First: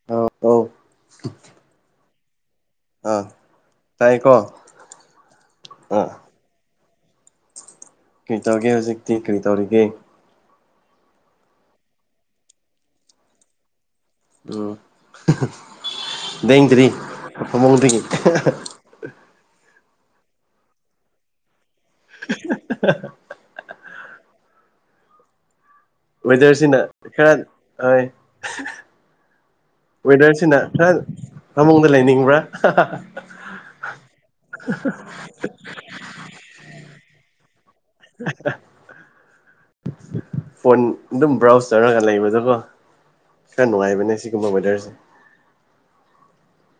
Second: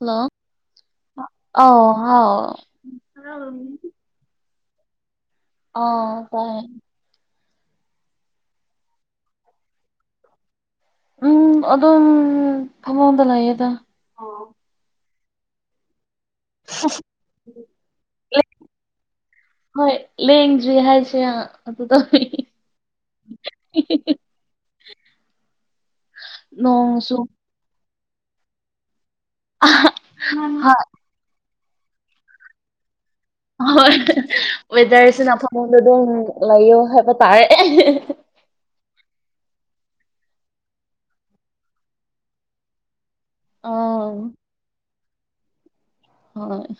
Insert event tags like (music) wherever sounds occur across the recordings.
hello ꯑꯧ ꯑꯧ ꯑꯣ ꯍꯥꯎ ꯑꯥ ꯇꯥꯏꯀꯣ ꯑꯥ ꯑꯣ ꯇꯥꯏꯌꯦ ꯀꯔꯤ ꯇꯧꯔꯤꯒꯦ ꯍꯧꯖꯤꯛꯇꯤ ꯀꯔꯤ ꯇꯧꯔꯤꯒꯦ ꯎꯝ ꯑꯗꯨꯝ ꯐꯃꯨꯡꯗ ꯂꯩꯥꯌꯦꯗ ꯎꯝ ꯂꯦꯡꯗ꯭ꯔꯤ ꯐꯃꯨꯡꯗꯒꯤ ꯍꯣꯏ ꯂꯦꯡꯗ꯭ꯔꯤ ꯍꯥꯏꯁꯦ (unintelligible) (inaudible) ꯋꯦꯗꯔꯁꯤꯅ ꯅꯣꯡꯁꯨ ꯈꯔ ꯍꯣꯏ ꯋꯦꯗꯔꯁꯤꯅ ꯈꯔ ꯐꯃꯨꯡꯗ ꯂꯩꯅꯤꯡꯕ꯭ꯔꯥ ꯑꯣꯏ ꯋꯦꯗꯔꯁꯤꯅ ꯐꯃꯨꯡꯗ ꯑꯗꯨꯝ ꯂꯩꯌꯣ ꯍꯥꯏꯕ ꯇꯥꯏꯌꯦ ꯐꯣꯟ ꯑꯗꯨꯝ ꯕ꯭ꯔꯥꯎꯖ ꯇꯧꯔꯒ ꯂꯩꯕꯗꯨꯀꯣ ꯈꯔ ꯑꯥ ꯅꯨꯡꯉꯥꯏꯕꯅꯦ ꯁꯤꯒꯨꯝꯕ ꯋꯦꯗꯔꯁꯦ ꯍꯣꯏ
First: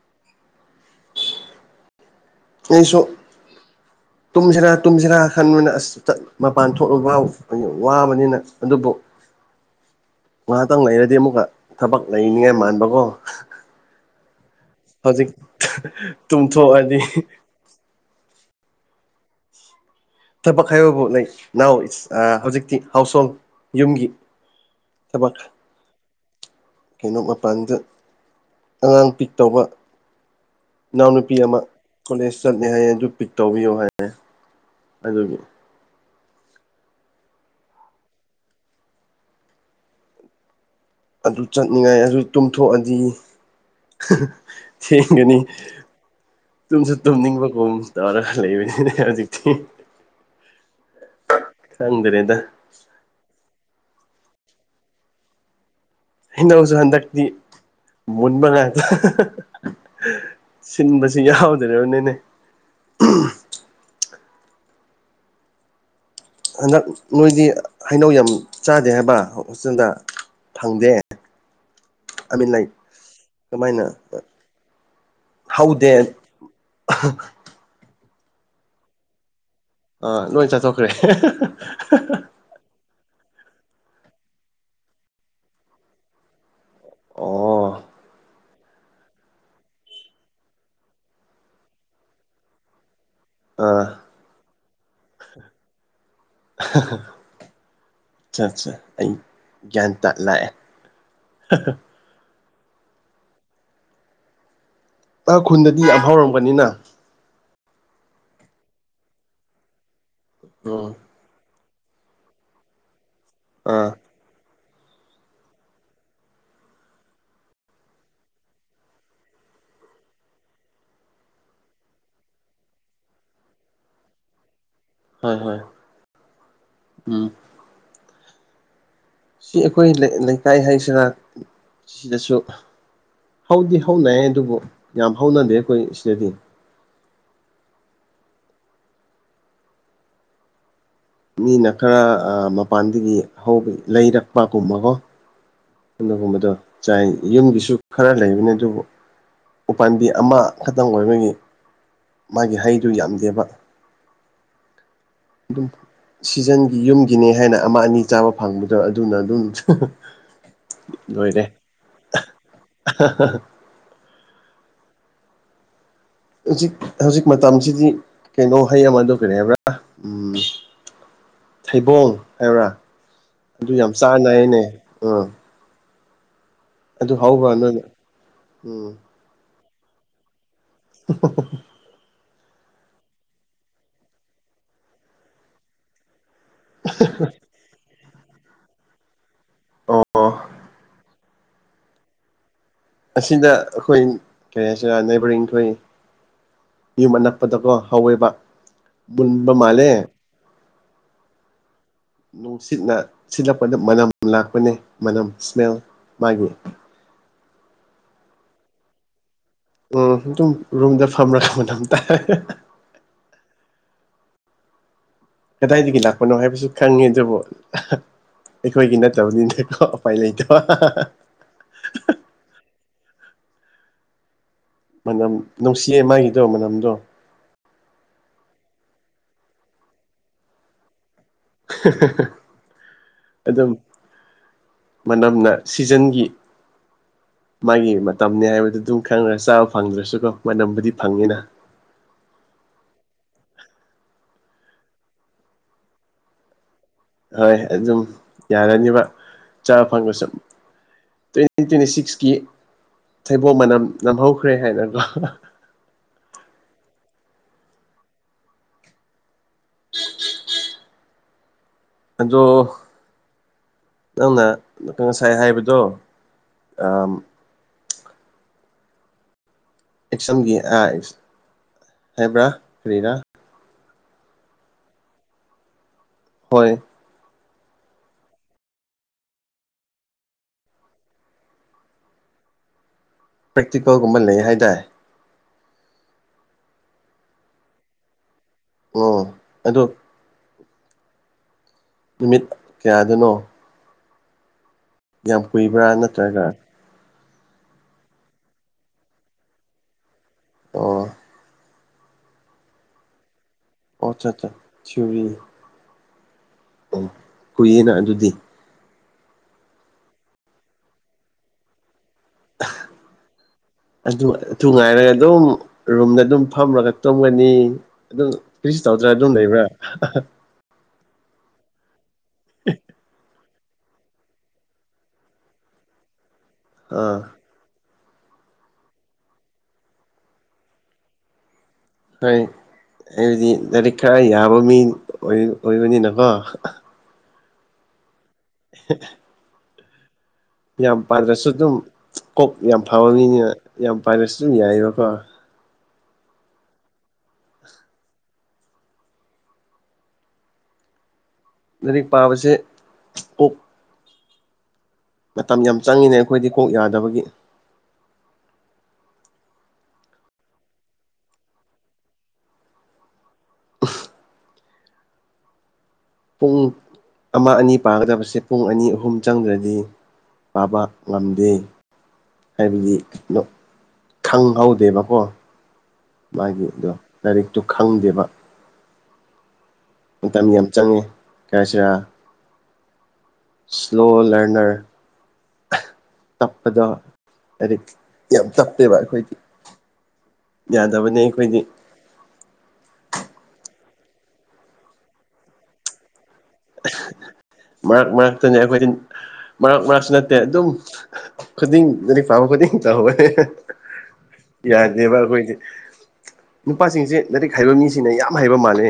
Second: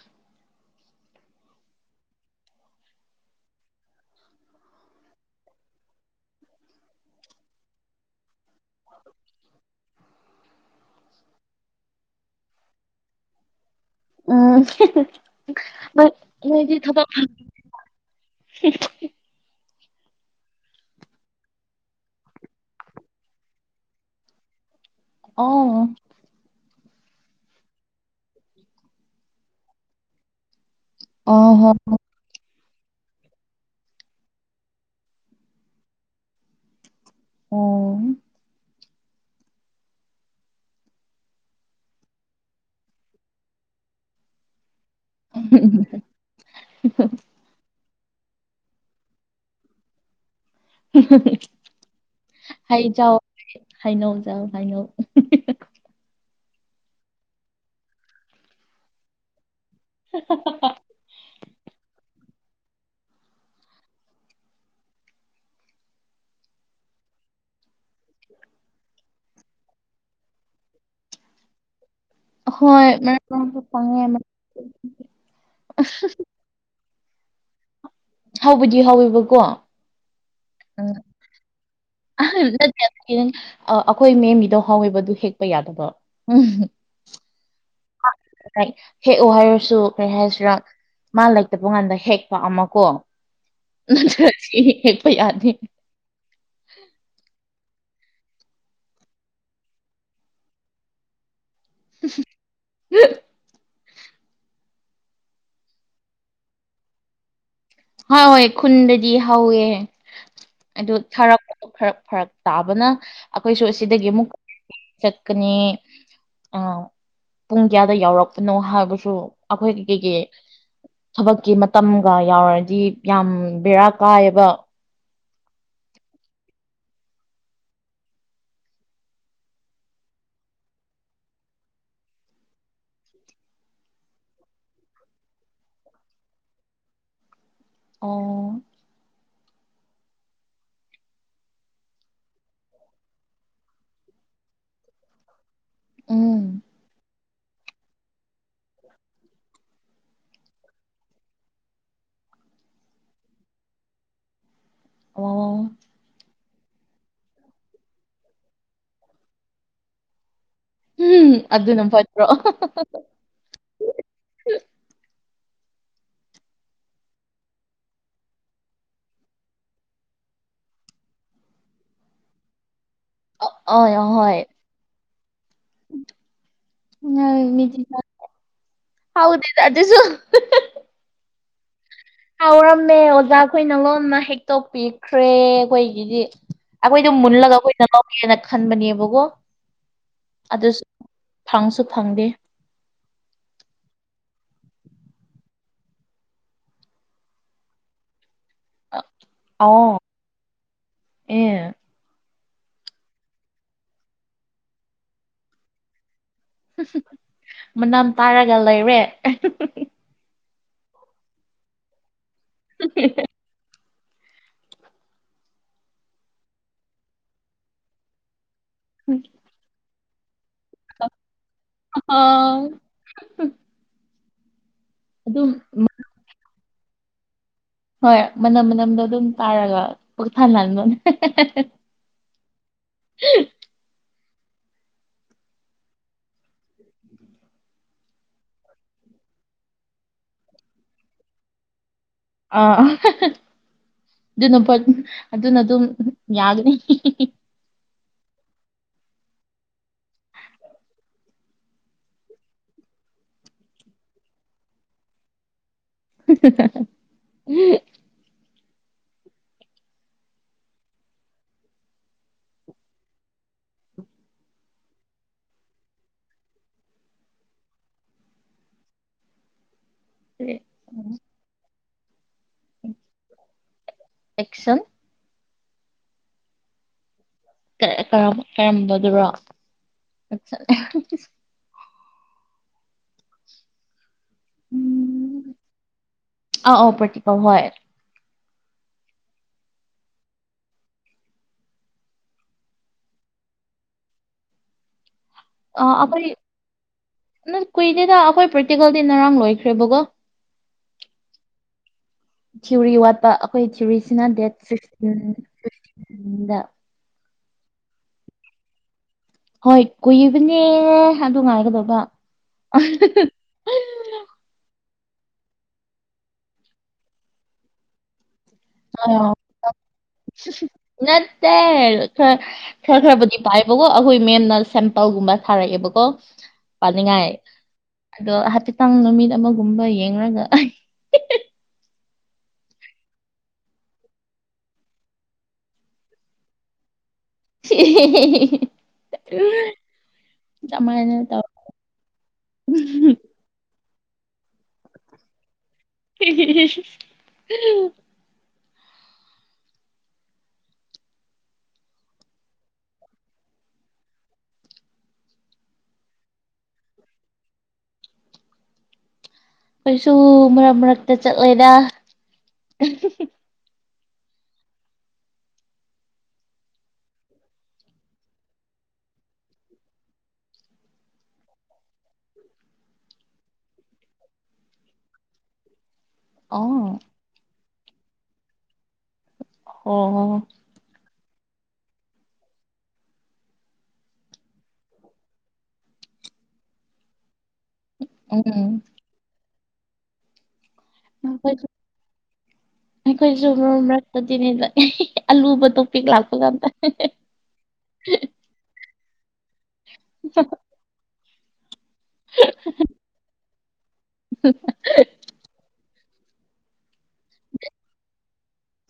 ꯑꯩꯁꯨ ꯇꯨꯝꯁꯤꯔꯥ ꯇꯨꯝꯁꯤꯔꯥ ꯈꯟꯕꯅ ꯑꯁ ꯃꯄꯥꯟ ꯊꯣꯛꯂꯒ ꯋꯥꯕꯅꯤꯅ ꯑꯗꯨꯕꯨ ꯉꯥꯏꯍꯥꯛꯇꯪ ꯂꯩꯔꯗꯤ ꯑꯃꯨꯛꯀ ꯊꯕꯛ ꯂꯩꯅꯤꯉꯥꯏ ꯃꯥꯟꯕꯀꯣ ꯎꯝ ꯍꯧꯖꯤꯛ ꯗꯣ ꯅꯣꯢꯗꯤ ꯇꯨꯝꯊꯣꯛꯑꯗꯤ ꯊꯕꯛ ꯊꯕꯛ ꯍꯥꯏꯕꯕꯨ ꯂꯩ ꯅꯥꯎ ꯍꯧꯖꯤꯛꯇꯤ ꯍꯥꯎꯁ ꯍꯣꯜ ꯌꯨꯝꯒꯤ ꯊꯕꯛ ꯑꯣ ꯀꯩꯅꯣ ꯃꯄꯥꯟꯗ ꯑꯉꯥꯡ ꯄꯤꯛ ꯇꯧꯕ ꯏꯅꯥꯎꯅꯨꯄꯤ ꯑꯣ ꯑꯃ ꯍꯣ ꯀꯣꯂꯦꯖ ꯆꯠꯂꯦ ꯍꯥꯏꯌꯦ ꯑꯗꯨ ꯄꯤꯛ ꯇꯧꯕꯤꯌꯣ ꯍꯥꯏꯌꯦ ꯑꯗꯨꯒꯤ ꯑꯣ ꯑꯗꯨ ꯆꯠꯅꯤꯡꯉꯥꯏ ꯑꯗꯨ ꯇꯨꯝꯊꯣꯛꯑꯗꯤ ꯊꯦꯡꯒꯅꯤ ꯇꯨꯝꯁꯨ ꯇꯨꯝꯅꯤꯡꯕꯒꯨꯝ ꯇꯧꯔ ꯂꯩꯕꯅꯤꯅꯦ ꯍꯧꯖꯤꯛꯇꯤ ꯈꯪꯗ꯭ꯔꯦꯗ ꯍꯩ ꯆꯥꯎ ꯍꯩꯅꯧ ꯆꯥꯎ ꯍꯩꯅꯧ ꯍꯩꯅꯧꯁꯨ ꯍꯟꯗꯛꯇꯤ ꯃꯨꯟꯕ ꯉꯥꯛꯇ ꯁꯤꯟꯕꯁꯨ ꯌꯥꯎꯗ꯭ꯔꯕꯅꯤꯅꯦ ꯍꯟꯗꯛ ꯅꯣꯏꯗꯤ ꯍꯩꯅꯧ ꯌꯥꯝ ꯆꯥꯗꯦ ꯍꯥꯏꯕ ꯍꯣꯁꯇꯦꯜꯗ ꯐꯪꯗꯦ ꯍꯣꯏ ꯃꯔꯛ (unintelligible) ꯃꯔꯛꯇ ꯀꯃꯥꯏꯅ ꯐꯪꯉꯦ ꯍꯧꯗꯦ (unintelligible) ꯍꯥꯎꯧꯕꯗꯤ ꯍꯧꯋꯦꯕꯀꯣ ꯑꯥ ꯂꯣꯏ ꯆꯠꯊꯣꯛꯈ꯭ꯔꯦ ꯎꯝ ꯑ ꯅꯠꯇꯦꯈꯤꯪ ꯑꯩꯈꯣꯏ ꯃꯦꯝꯒꯤꯗꯣ ꯍꯥꯎꯋꯑꯦꯕꯗꯨ ꯍꯦꯛꯄ ꯌꯥꯗꯕ ꯎꯝ ꯑꯣ ꯍꯦꯛꯑꯣ ꯍꯥꯏꯔꯁꯨ ꯀꯔꯤ ꯍꯥꯏꯁꯤꯔꯥ ꯃꯥ ꯂꯩꯇꯕ ꯀꯥꯟꯗ ꯍꯦꯛꯄ ꯑꯃ ꯀꯣ ꯑ ꯅꯁꯤ ꯍꯦꯛꯄ ꯌꯥꯗꯅꯤ (unintelligible) (unintelligible) ꯑꯩ ꯒꯌ꯭ꯥꯟ ꯇꯥ ꯂꯥꯛ ꯑꯦ ꯎ (unintelligible) ꯑ ꯈꯨꯟꯗꯗꯤ ꯌꯥꯝ ꯍꯧꯥꯎꯔꯝꯒꯅꯤꯅ ꯍꯣꯏ ꯍꯣꯏ ꯈꯨꯟꯗꯗꯤ ꯍꯧꯋꯦ ꯎꯝ ꯑꯗꯨ ꯊꯥꯔꯛꯄ ꯐꯔꯛ ꯐꯔꯛ ꯇꯥꯕꯅ ꯑꯩꯈꯣꯏꯁꯨ ꯑꯥ ꯑꯁꯤꯗꯒꯤ ꯑꯃꯨꯛ ꯆꯠꯀꯅꯤ ꯑꯥ ꯄꯨꯡ ꯀꯌꯥꯗ ꯌꯥꯎꯔꯛꯄꯅꯣ ꯍꯥꯏꯕꯁꯨ ꯑꯩꯈꯣꯏꯒꯤ ꯊꯕꯛꯀꯤ ꯃꯇꯝꯒ ꯌꯥꯎꯔꯗꯤ ꯌꯥꯝ ꯕꯦꯔꯥ ꯀꯥꯏꯑꯕ ꯍꯣꯏ ꯍꯣꯏ ꯎꯝ ꯁꯤ ꯑꯩꯈꯣꯏ ꯂꯩꯀꯥꯏ ꯍꯥꯏꯁꯤꯔꯥ ꯁꯤꯗꯁꯨ ꯍꯧꯗꯤ ꯍꯧꯅꯩ ꯑꯗꯨꯕꯨ ꯌꯥꯝ ꯍꯧꯅꯗꯦ ꯑꯩꯈꯣꯏ ꯁꯤꯗꯗꯤ ꯑꯣ ꯃꯤꯅ ꯈꯔ ꯃꯄꯥꯟꯗꯒꯤ ꯍꯧꯕ ꯂꯩꯔꯛꯄꯒꯨꯝꯕꯒꯣ (unintelligible) ꯎꯝ ꯒꯨꯝꯕꯗꯣ ꯆꯥꯏ ꯌꯨꯝꯒꯤꯁꯨ ꯈꯔ ꯂꯩꯕꯅꯤ ꯑꯗꯨꯕꯨ ꯎꯄꯥꯝꯕꯤ ꯑꯃꯈꯛꯇꯪ ꯑꯣꯏꯕꯒꯤ ꯃꯥꯒꯤ ꯍꯗꯨ ꯌꯥꯝꯗꯦꯕ ꯑꯗꯨꯝ ꯑꯣ ꯁꯤꯖꯟꯒꯤ ꯌꯨꯝꯒꯤꯅꯦ ꯍꯥꯏꯅ ꯑꯃ ꯑꯅꯤ ꯆꯥꯕ ꯐꯪꯕꯗꯣ ꯑꯗꯨꯅ ꯑꯗꯨꯝ ꯎꯝ ꯂꯣꯏꯔꯦ ꯑꯗꯨ ꯅ ꯐꯠꯇ꯭ꯔꯣ (unintelligible) ꯍꯧꯖꯤꯛ ꯍꯧꯖꯤꯛ ꯃꯇꯝꯁꯤꯗꯤ ꯀꯩꯅꯣ ꯍꯩ ꯑꯃꯗꯨ ꯀꯔꯤ ꯍꯥꯏꯕ꯭ꯔꯥ ꯎꯝ ꯊꯩꯕꯣꯡ ꯍꯥꯏꯕ꯭ꯔꯥ ꯑꯗꯨ ꯌꯥꯝ ꯍꯣꯏ ꯍꯣꯏ ꯆꯥꯟꯅꯏꯅꯦ ꯎꯝ ꯑꯗꯨ ꯍꯧꯕ꯭ꯔꯥ ꯅꯣꯏ ꯃꯤꯗꯤ (unintelligible) ꯎꯝ ꯍꯧꯗꯦꯗꯥ ꯑꯗꯨꯁꯨ (unintelligible) ꯍꯥꯎꯔꯝꯃꯦ ꯑꯣꯖꯥ ꯈꯣꯏꯅ ꯂꯣꯟꯅ ꯍꯦꯛꯇꯣꯛꯄꯤꯈ꯭ꯔꯦ ꯑꯩꯈꯣꯏꯒꯤꯗꯤ ꯑꯩꯈꯣꯏꯗꯣ ꯃꯨꯜꯂꯒ ꯑꯩꯈꯣꯏꯅ ꯂꯧꯒꯦꯅ ꯈꯟꯕꯅꯦꯕꯀꯣ ꯑꯣ ꯑꯗꯨꯁꯨ ꯐꯪꯁꯨ ꯐꯪꯗꯦ ꯑꯁꯤꯗ ꯑꯩꯈꯣꯏ ꯀꯔꯤ ꯍꯥꯏꯁꯤꯔ ꯅꯦꯕꯔꯤꯡꯈꯣꯏ ꯌꯨꯝ ꯑꯅꯛꯄꯗꯀꯣ ꯍꯧꯋꯦꯕ ꯃꯟꯕ ꯃꯥꯂꯦ ꯑꯥꯎ ꯑꯦ ꯅꯨꯡꯁꯤꯠꯅ ꯁꯤꯠꯂꯛꯄꯗ ꯃꯅꯝ ꯂꯥꯛꯄꯅꯤ ꯃꯅꯝ ꯏꯁꯃꯦꯜ ꯃꯥꯒꯤ ꯃꯅꯝ ꯇꯥꯔꯒ ꯂꯩꯔꯦ ꯎꯝ ꯑꯗꯨꯝ ꯔꯨꯝꯗ ꯐꯝꯔꯒ ꯃꯅꯝ ꯇꯥꯏꯌꯦ (unintelligible) ꯀꯗꯥꯏꯗꯒꯤ ꯂꯥꯛꯄꯅꯣ ꯍꯥꯏꯕꯁꯨ ꯈꯪꯉꯦ ꯑꯗꯨꯕꯨ ꯑꯩꯈꯣꯏꯒꯤ ꯅꯠꯇꯕꯅꯤꯅꯦꯀꯣ ꯄꯥꯏ ꯂꯩꯇ ꯑꯣꯥꯎ ꯃꯅꯝ ꯃ- ꯅꯨꯡꯁꯤꯌꯦ ꯃꯥꯒꯤꯗꯣ ꯃꯅꯝꯗꯣ ꯍꯣꯏ ꯃꯅꯝ ꯃꯅꯝꯗꯣ ꯑꯗꯨꯝ ꯇꯥꯔꯒ ꯄꯨꯛ ꯊꯜꯍꯟꯕꯅꯦ (inaudible) ꯑꯗꯨꯝ ꯃꯅꯝꯅ ꯁꯤꯖꯟꯒꯤ ꯃꯥꯒꯤ ꯃꯇꯝꯅꯦ ꯍꯥꯏꯕꯗꯨ ꯗꯨꯝ ꯈꯪꯔꯦ ꯆꯥꯕ ꯐꯪꯗ꯭ꯔꯁꯨꯀꯣ ꯃꯅꯝꯕꯨꯗꯤ ꯐꯪꯉꯤꯅ ꯑꯥ ꯑꯗꯨꯅ ꯐꯠ ꯑꯗꯨꯅ ꯑꯗꯨꯝ ꯌꯥꯒꯅꯤ ꯍꯣꯏ ꯑꯗꯨꯝ ꯌꯥꯔꯅꯤꯕ ꯆꯥꯕ ꯐꯪꯗꯔ꯭ꯁꯨ ꯇ꯭ꯋꯦꯟ ꯇ꯭ꯋꯦꯟꯇꯤ ꯁꯤꯛꯁꯀꯤ ꯊꯩꯕꯣꯡ ꯃꯅꯝ ꯅꯝꯍꯧꯈ꯭ꯔꯦ ꯍꯥꯏꯅꯒꯣ (inaudible) ꯑꯗꯣ ꯅꯪꯅ ꯉꯁꯥꯏ ꯍꯥꯏꯕꯗꯣ ꯑꯥꯝ ꯑꯦꯛꯁꯝꯒꯤ ꯑꯥꯏ ꯍꯥꯏꯕ꯭ꯔꯥ ꯀꯔꯤꯔꯥ ꯑꯦꯛꯁꯟ ꯍꯣꯏ ꯀ ꯀꯔꯝ ꯀꯔꯝꯕꯗꯨꯔꯣ ꯄ꯭ꯔꯦꯛꯇꯤꯀꯜꯒꯨꯝꯕ ꯂꯩ ꯍꯥꯏꯗꯥꯏ ꯑ ꯑꯧ ꯄꯔ꯭ꯦꯛꯇꯤꯀꯜ ꯍꯣꯏ ꯑꯣ ꯑꯗꯨ ꯅꯨꯃꯤꯠ ꯀꯌꯥꯗꯅꯣ ꯌꯥꯝ ꯀꯨꯏꯕ꯭ꯔꯥ ꯑꯥ ꯑꯩꯈꯣꯏ ꯅꯠꯇ꯭ꯔꯒ ꯅ ꯀꯨꯏꯗꯦꯗ ꯑꯈꯣꯏ ꯄ꯭ꯔꯦꯛꯇꯤꯀꯜꯗꯤ ꯅꯔꯥꯡ ꯂꯣꯏꯈ꯭ꯔꯦꯕꯒꯣ ꯑꯣ ꯊꯤꯎꯔꯤ ꯋꯥꯠꯄ ꯑꯈꯣꯏ ꯑꯣ ꯊꯤꯎꯔꯤꯁꯤꯅ ꯑꯠꯆꯥ ꯗꯦꯠ ꯑꯠꯆꯥ ꯐꯤꯐꯇꯤꯟ ꯐꯤꯐꯇꯤ ꯗ ꯑꯣ ꯀꯨꯏꯌꯦꯅ ꯑꯗꯨꯗꯤ ꯍꯣꯏ ꯀꯨꯏꯕꯅꯦ ꯑꯗꯨ ꯉꯥꯏꯒꯗꯣꯕ ꯑꯗꯨ ꯑꯊꯨ ꯉꯥꯏꯔꯒ ꯑꯗꯨꯝ ꯔꯨꯝꯗ ꯑꯗꯨꯝ ꯐꯝꯔꯒ ꯇꯨꯝꯒꯅꯤ ꯑꯗꯨꯝ ꯀ꯭ꯔꯤꯁ ꯇꯧꯗ꯭ꯔꯥ ꯑ ꯑꯗꯨꯝ ꯂꯩꯕ꯭ꯔꯥ ꯅꯠꯇꯦ ꯈꯔ ꯈꯔ ꯈꯔꯕꯨꯗꯤ ꯄꯥꯏꯌꯦꯕꯒꯣ ꯑꯈꯣꯏ ꯃꯦꯝꯅ ꯁꯦꯝꯄꯜꯒꯨꯝꯕ ꯊꯥꯔꯛꯑꯦꯕꯀꯣ ꯑꯥ ꯄꯥꯅꯤꯡꯉꯥꯏ ꯑꯗꯣ ꯍꯥꯏꯐꯦꯠꯇꯥꯡ ꯅꯨꯃꯤꯠ ꯑꯃꯒꯨꯝꯕ ꯌꯦꯡꯔꯒ ꯍꯣꯏ ꯑꯩꯕꯗꯤ ꯂꯥꯏꯔꯤꯛ ꯈꯔ ꯌꯥꯕ ꯃꯤ ꯑꯣꯏ ꯑꯣꯏꯕꯅꯤꯅꯀꯣ (inaudible) (inaudible) (inaudible) ꯌꯥꯝ ꯑꯗꯨꯃꯥꯏꯅ ꯇꯧ ꯄꯥꯗ꯭ꯔꯁꯨ ꯗꯨꯝ ꯀꯣꯛ ꯌꯥꯝ ꯐꯕ ꯃꯤꯅꯤꯅ ꯌꯥꯝ ꯄꯥꯗ꯭ꯔꯁꯨ ꯗꯨꯝ ꯌꯥꯏꯌꯦꯕꯀꯣ (inaudible) ꯂꯔꯤꯛ ꯄꯥꯕꯁꯦ ꯀꯣꯛ ꯃꯇꯝ ꯌꯥꯝ ꯆꯪꯉꯤꯅꯦ ꯑꯩꯈꯣꯏꯗꯤ ꯀꯣꯛ ꯌꯥꯗꯕꯒꯤ ꯈꯣꯏꯁꯨ ꯃꯔꯛ ꯃꯔꯛꯇ ꯆꯠꯂꯦꯗꯥ ꯄꯨꯡ ꯑꯃ ꯑꯅꯤ ꯄꯥꯒꯗꯕꯁꯦ ꯄꯨꯡ ꯑꯅꯤ ꯑꯍꯨꯝ ꯆꯪꯗ꯭ꯔꯗꯤ ꯄꯥꯕ ꯉꯝꯗꯦ ꯍꯥꯏꯕꯗꯤ ꯅꯣ ꯈꯪꯍꯧꯗꯦꯕꯀꯣ ꯃꯥꯒꯤꯗꯣ ꯑꯣ ꯂꯥꯏꯔꯤꯛꯇꯣ ꯈꯪꯗꯦꯕ ꯑꯣ ꯃꯇꯝ ꯌꯥꯝ ꯆꯪꯉꯦ ꯀꯩ ꯍꯥꯏꯁꯤꯔꯥ ꯏꯁꯂꯣ ꯂꯔꯅꯔ ꯇꯞꯄꯗꯣ ꯍꯥꯏ ꯌꯥꯝ ꯎꯝ ꯇꯞꯇꯦꯕ ꯑꯩꯈꯣꯏꯗꯤ ꯌꯥꯗꯕꯅꯤ ꯑꯩꯈꯣꯏꯗꯤ ꯑꯩꯈꯣꯏꯁꯨ ꯑꯩꯈꯣꯏꯁꯨ ꯃꯔꯨꯝ ꯃꯔꯛꯇꯗꯤꯅꯦ ꯑꯂꯨꯕ ꯇꯣ ꯄꯦꯛꯛ ꯂꯥꯛꯄ ꯀꯇ ꯃꯔꯛ ꯃꯔꯛꯇꯅꯦ ꯑꯩꯈꯣꯏꯗꯤ ꯃꯔꯛ ꯃꯔꯛꯁꯨ ꯅꯠꯇꯦ ꯑꯗꯨꯝ (unintelligible) ꯌꯥꯗꯦꯕ ꯑꯩꯈꯣꯏꯗꯤ ꯅꯨꯄꯥꯁꯤꯡꯁꯦ ꯂꯥꯏꯔꯤꯛ ꯍꯩꯕ ꯃꯤꯁꯤꯡꯅ ꯌꯥꯝ ꯍꯩꯕ ꯃꯥꯜꯂꯦ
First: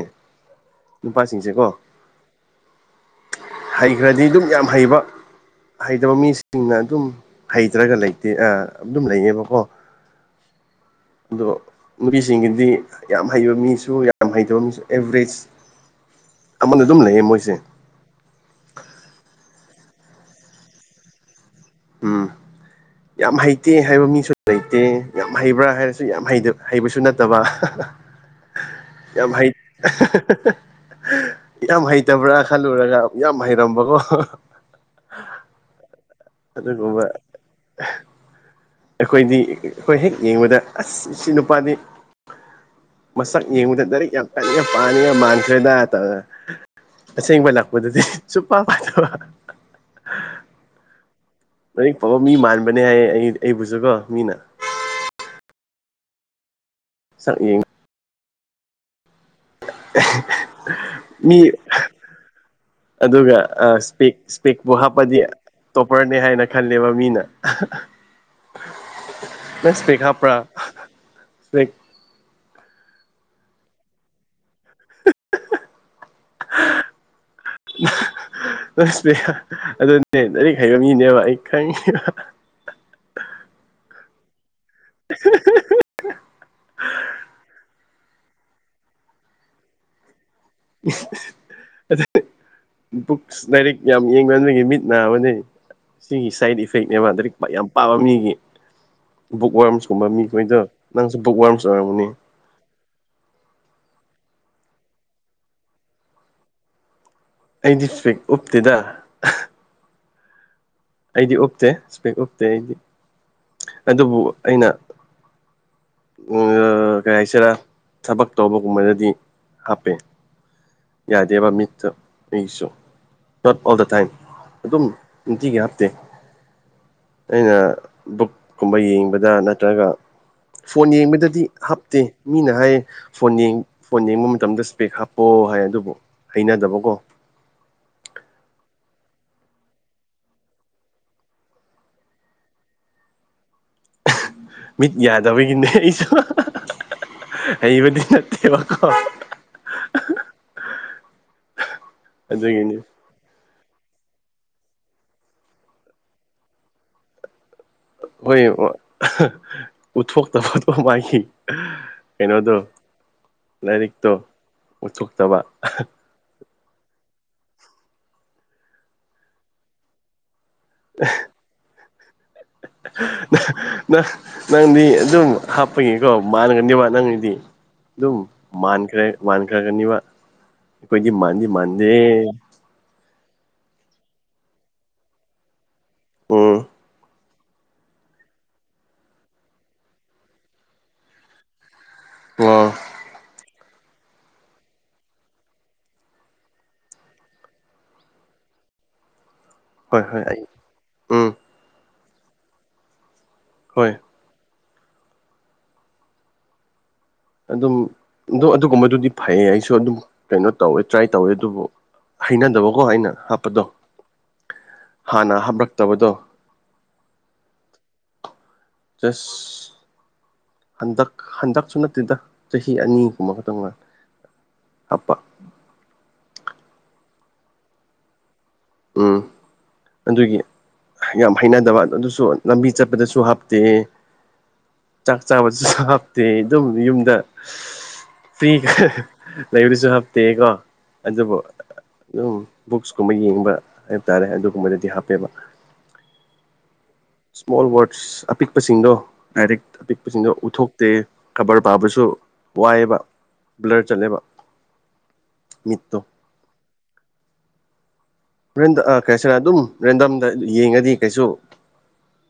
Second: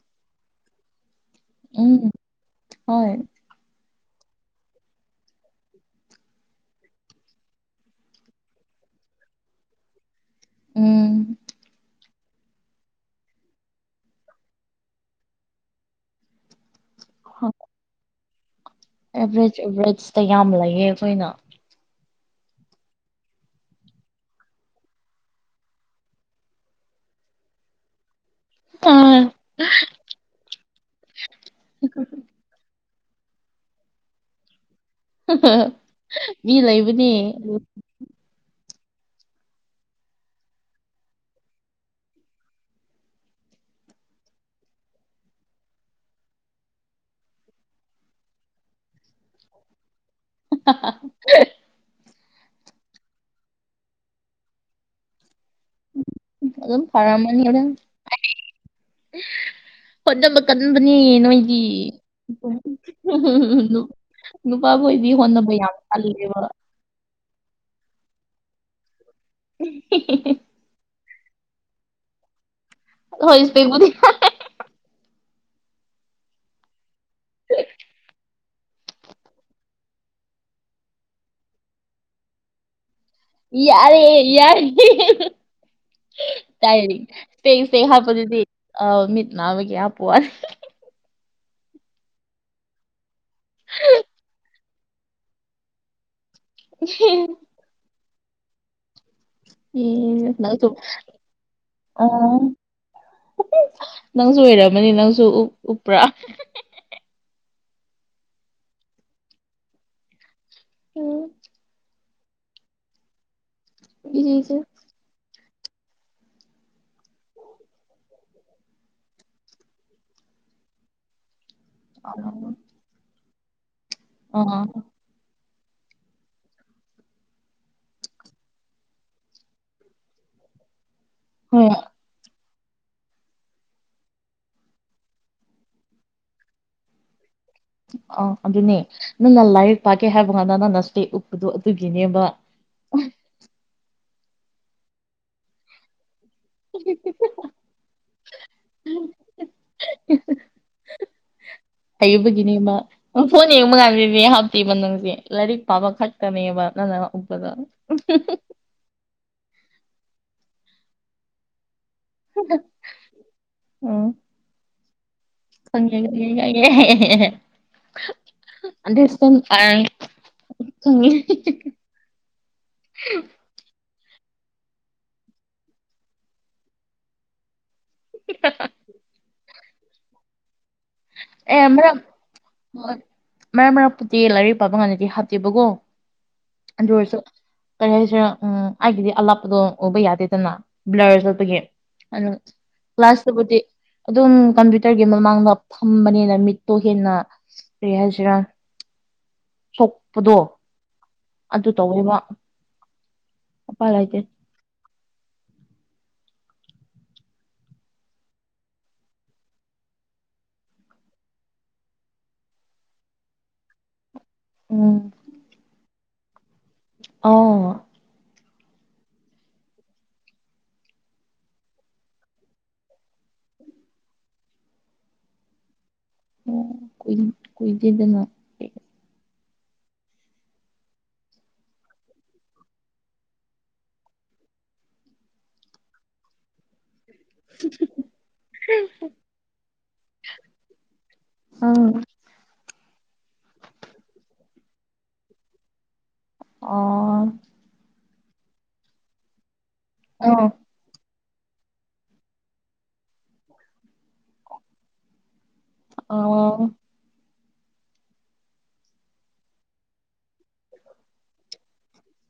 ꯅꯨꯄꯥꯁꯤꯡꯁꯦꯀꯣ ꯎꯝ ꯍꯣꯏ ꯍꯩꯈ꯭ꯔꯗꯤ ꯑꯗꯨꯝ ꯌꯥꯝ ꯍꯩꯕ ꯍꯩꯇꯕ ꯃꯤꯁꯤꯡꯅ ꯑꯗꯨꯝ ꯍꯩꯇ꯭ꯔꯒ ꯂꯩꯇꯦ ꯑꯗꯨꯝ ꯂꯩꯌꯦꯕꯀꯣ ꯎꯝ ꯑꯗꯣ ꯅꯨꯄꯤꯁꯤꯡꯒꯤꯗꯤ ꯌꯥꯝ ꯍꯩꯕ ꯃꯤꯁꯨ ꯌꯥꯝ ꯍꯩꯇꯕ ꯃꯤꯁꯨ ꯑꯦꯕꯔꯦꯖ ꯑꯃꯅ ꯑꯗꯨꯝ ꯂꯩꯌꯦ ꯃꯣꯏꯁꯦ ꯑꯦꯚꯔꯦꯖ ꯑꯦꯚꯔꯦꯖꯇ ꯌꯥꯝ ꯂꯩꯌꯦ ꯑꯩꯈꯣꯏꯅ ꯎꯝ ꯌꯥꯝ ꯍꯩꯇꯦ ꯍꯥꯏꯕ ꯃꯤꯁꯨ ꯂꯩꯇꯦ ꯌꯥꯝ ꯍꯩꯕ꯭ꯔꯥ ꯍꯥꯏꯔꯁꯨ ꯌꯥꯝ ꯍꯩꯕꯁꯨ ꯅꯠꯇꯕ (inaudible) ꯌꯥꯝ ꯍ ꯌꯥꯝ ꯍꯩꯇꯕ꯭ꯔꯥ ꯈꯜꯂꯨꯔꯒ ꯌꯥꯝ ꯍꯩꯔꯝꯕꯀꯣ ꯃꯤ ꯑꯗꯨꯒꯨꯝꯕ ꯂꯩꯕꯅꯤ ꯑꯩꯈꯣꯏꯗꯤ ꯑꯩꯈꯣꯏ ꯍꯦꯛ ꯌꯦꯡꯕꯗ ꯑꯁ ꯁꯤ ꯅꯨꯄꯥꯗꯤ (unintelligible) ꯑꯁꯦꯡꯕ ꯂꯥꯛꯄꯗꯨꯗꯤ ꯁꯨꯞꯄ ꯄꯥꯗꯕ (unintelligible) ꯂꯥꯏꯔꯤꯛ ꯐꯥꯎꯕ ꯃꯤ ꯃꯥꯟꯕꯅꯦ ꯍꯥꯏꯌꯦ ꯑꯩ ꯑꯩꯕꯨꯁꯨꯀꯣ ꯃꯤꯅ ꯑꯗꯨ ꯑꯗꯨꯝ ꯁꯛ ꯐꯔꯃꯅꯤ ꯌꯦꯡ ꯍꯣꯠꯅꯕ ꯀꯟꯕꯅꯤ ꯃꯤ ꯅꯣꯏꯗꯤ ꯑꯗꯨꯒ ꯏꯁꯄꯦꯛ ꯏꯁꯄꯦꯛꯄꯨ ꯅꯨꯄꯥꯈꯣꯏꯗꯤ ꯍꯥꯞꯄꯗꯤ ꯍꯣꯠꯅꯕ ꯌꯥꯝ ꯇꯣꯞꯄꯔꯅꯦ ꯀꯟꯂꯤꯑꯦꯕ (unintelligible) (unintelligible) (unintelligible) (unintelligible) ꯑꯗꯨꯅꯦ ꯂꯥꯏꯔꯤꯛ ꯍꯩꯕ ꯃꯤꯅꯦꯕ ꯑꯩ ꯈꯪꯉꯤꯕ ꯌꯥꯔꯦ ꯌꯥꯔꯦ ꯏꯁꯄꯦꯛ ꯍꯥꯞꯄꯗꯨꯗꯤ ꯑ ꯃꯤꯠ ꯅꯥꯕꯒꯤ ꯍꯥꯞꯄꯨ (unintelligible) ꯕꯨꯛꯁ ꯂꯥꯏꯔꯤꯛ ꯌꯥꯝ ꯌꯦꯡꯕꯅꯕꯒꯤ ꯃꯤꯠ ꯅꯥꯕꯅꯤ ꯁꯤꯒꯤ ꯁꯥꯏꯠ ꯏꯐꯦꯛꯅꯦꯕ ꯂꯥꯏꯔꯤꯛ ꯌꯥꯝ ꯄꯥꯕ ꯃꯤꯒꯤ ꯕꯨꯛ ꯋꯥꯔꯝꯁꯀꯨꯝꯕ ꯃꯤꯈꯣꯏꯗꯣ ꯅꯪꯁꯨ ꯕꯨꯛ ꯋꯥꯔꯝꯁ ꯑꯣꯏꯔꯝꯒꯅꯤ ꯑꯣ ꯅꯪꯁꯨ ꯑꯣꯏꯔꯝꯃꯅꯤ ꯅꯪꯁꯨ ꯎꯞꯄ꯭ꯔꯥ ꯑꯩꯗꯤ ꯏꯁꯄꯦꯛ ꯎꯞꯇꯦꯗ ꯎꯝ, ꯑꯩꯗꯤ ꯎꯞꯇꯦ ꯏꯁꯄꯦꯛ ꯎꯞꯇꯦ ꯑꯩꯗꯤ ꯑꯗꯨꯕꯨ ꯏꯆꯦꯁꯦ ꯑꯩꯅ ꯀꯩ ꯍꯥꯏꯁꯤꯔꯥ ꯊꯕꯛ ꯇꯧꯕꯒꯨꯝꯕꯗꯗꯤ ꯍꯥꯞꯄꯦ ꯌꯥꯗꯦꯕ ꯃꯤꯠꯇ ꯑꯥ ꯑꯩꯒꯤꯁꯨ ꯅꯣꯠ ꯑꯣꯜ ꯗ ꯇꯥꯏꯝ ꯑꯗꯨꯝ ꯅꯨꯡꯇꯤꯒꯤ ꯍꯥꯞꯇꯦ ꯑꯩꯅ ꯕꯨꯛ ꯀꯨꯝꯕ ꯌꯦꯡꯕꯗ ꯅꯠꯇ꯭ꯔꯒ ꯐꯣꯟ ꯌꯦꯡꯕꯗꯗꯤ ꯍꯣꯏ ꯍꯥꯞꯇꯦ ꯃꯤꯅ ꯍꯥꯏ ꯐꯣꯟ ꯐꯣꯟ ꯌꯦꯡꯕ ꯃꯇꯝꯗ ꯏꯁ꯭ꯄꯦꯛ ꯍꯥꯞꯄꯑꯣ ꯍꯥꯏ ꯑꯗꯨꯕꯨ ꯍꯩꯅꯗꯕꯀꯣ ꯑꯥ ꯑꯗꯨꯅꯦ ꯅꯪꯅ ꯂꯥꯏꯔꯤꯛ ꯄꯥꯀꯦ ꯍꯥꯏꯕ ꯉꯥꯟꯗ ꯅꯪꯅ ꯏꯁꯇꯦꯛ ꯎꯞꯄꯗꯣ ꯑꯗꯨꯒꯤꯅꯦꯕ ꯃꯤꯠ ꯌꯥꯗꯕꯒꯤꯅꯦ ꯑꯩꯁꯨ ꯍꯩꯕꯗꯤ ꯅꯠꯇꯦꯕꯀꯣ ꯍꯩꯕꯒꯤꯅꯤꯃꯥ ꯑꯗꯨꯒꯤꯅꯤ ꯐꯣꯟ ꯌꯦꯡꯕ ꯀꯥꯟꯗꯗꯤ ꯍꯥꯞꯇꯦꯕ ꯅꯪꯁꯦ ꯂꯥꯏꯔꯤꯛ ꯄꯥꯕ ꯈꯛꯇꯅꯦꯕ ꯅꯪꯅ ꯎꯞꯄꯗꯣ ꯍꯣꯏ ꯎꯠꯊꯣꯛ (unintelligible) ꯀꯩꯅꯣꯗꯣ ꯂꯥꯏꯔꯤꯛꯇꯣ ꯎꯠꯊꯣꯛꯇꯕ (unintelligible) ꯑ (unintelligible) ꯈꯪꯉ (inaudible) ꯅꯪ ꯅꯪꯗꯤ ꯑꯗꯨꯝ ꯍꯥꯞꯄꯅꯤꯀꯣ ꯃꯥꯟꯅꯒꯅꯦꯕ ꯅꯪꯒꯤꯗꯤ ꯑꯗꯨꯝ ꯃꯥꯟꯈ꯭ꯔ ꯃꯥꯟꯈ꯭ꯔꯒꯅꯤꯕ ꯑꯩꯈꯣꯏꯗꯤ ꯃꯥꯟꯗꯤ ꯃꯥꯟꯗꯦ ꯍꯣꯏꯣꯏ ꯃꯔꯛ ꯃꯔꯛꯄꯨꯗꯤ ꯂꯥꯏꯔꯤꯛ ꯄꯥꯕ ꯉꯥꯟꯗꯗꯤ ꯍꯥꯞꯇꯦꯕꯀꯣ ꯎꯝ ꯑꯗꯨ ꯑꯣꯏꯔꯁꯨ ꯀꯔꯤ ꯍꯥꯏꯁꯤꯔꯦ ꯎꯝ ꯑꯩꯒꯤꯗꯤ ꯑꯂꯥꯞꯄꯗꯣ ꯎꯕ ꯌꯥꯗꯦꯗꯅ ꯕ꯭ꯂꯔ ꯆꯠꯄꯒꯤ ꯑꯗꯨ ꯑꯣ ꯀ꯭ꯂꯥꯁꯇꯕꯨꯗꯤ ꯑꯗꯨꯝ ꯀꯝꯄ꯭ꯌꯨꯇꯔꯒꯤ ꯃꯃꯥꯡꯗ ꯐꯝꯕꯅꯤꯅ ꯃꯤꯠꯇꯣ ꯍꯦꯟꯅ ꯀꯔꯤ ꯍꯥꯏꯁꯤꯔꯥ ꯍꯣꯏ ꯍꯣꯏ ꯁꯣꯛꯄꯗꯣ ꯑꯩ ꯎꯝ ꯑꯗꯨ ꯇꯧꯋꯦꯕ ꯍꯣꯏ ꯎꯄꯥꯏꯂꯩꯗꯦ ꯑꯗꯨꯝ ꯑꯗꯨꯣ ꯑꯗꯨꯒꯨꯝꯕꯗꯨꯗꯤ ꯐꯩꯌꯦ ꯑꯩꯁꯨ ꯑꯗꯨꯝ ꯀꯩꯅꯣ ꯇꯧꯋꯦ ꯇ꯭ꯔꯥꯏ ꯇꯧꯋꯦ ꯑꯗꯨꯕꯨ ꯍꯩꯅꯗꯕꯀꯣ ꯑꯩꯅ ꯍꯥꯞꯄꯗꯣ ꯎꯝ ꯍꯥꯟꯅ ꯍꯥꯞꯔꯛꯇꯕꯗꯣ ꯑꯥ ꯆꯁ ꯍꯟꯗꯛ ꯍꯟꯗꯛꯁꯨ ꯅꯠꯇꯦꯗ ꯆꯍꯤ ꯑꯅꯤꯒꯨꯝꯕ ꯈꯛꯇꯪ ꯉꯥꯟ ꯍꯥꯞꯄ ꯑꯣ ꯀꯨꯏ ꯀꯨꯏꯗꯦꯗꯅ ꯎꯝ ꯑꯗꯨꯒꯤ ꯌꯥꯝ ꯍꯩꯅꯗꯕ ꯑꯗꯨ ꯑꯗꯨꯁꯨ ꯂꯝꯕꯤ ꯆꯠꯄꯗꯁꯨ ꯍꯥꯞꯇꯦ ꯆꯥꯛ ꯆꯥꯕꯁꯨ ꯍꯥꯞꯇꯦ ꯑꯗꯨꯝ ꯌꯨꯝꯗ ꯐ꯭ꯔꯤ ꯂꯩꯕꯁꯨ ꯍꯥꯞꯇꯦ ꯀꯣ ꯑꯗꯨꯕꯨ ꯑꯥ ꯑꯗꯨꯝ ꯕꯨꯛꯁꯀꯨꯝꯕ ꯌꯦꯡꯕ ꯍꯥꯏꯕ ꯇꯥꯔꯦ ꯑꯗꯨꯒꯨꯝꯕꯗꯗꯤ ꯍꯥꯞꯄꯦꯕ ꯑꯣ ꯏꯁ꯭ꯃꯣꯜ ꯋꯥꯋꯔꯗꯁ ꯑꯄꯤꯛꯄꯁꯤꯡꯗꯣ ꯗꯥꯏꯔꯦꯛ ꯑꯄꯤꯛꯄꯁꯤꯡꯗꯣ ꯎꯠꯊꯣꯛ ꯇꯦ ꯈꯕꯔ ꯄꯥꯕꯁꯨ ꯋꯥꯏꯑꯦꯕ ꯕ꯭ꯂꯔ ꯆꯠꯂꯦꯕ ꯃꯤꯠꯇꯣ ꯑꯣ ꯀꯩꯁꯤꯔ ꯑꯗꯨꯝ ꯔꯦꯟꯗꯝꯗ ꯌꯦꯡꯉꯗꯤ ꯀꯩꯁꯨ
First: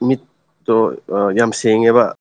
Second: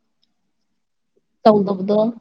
ꯃꯤꯠ ꯇꯣ ꯌꯥꯝ ꯇꯧꯗꯕꯗꯣ ꯁꯦꯡꯉꯦꯕ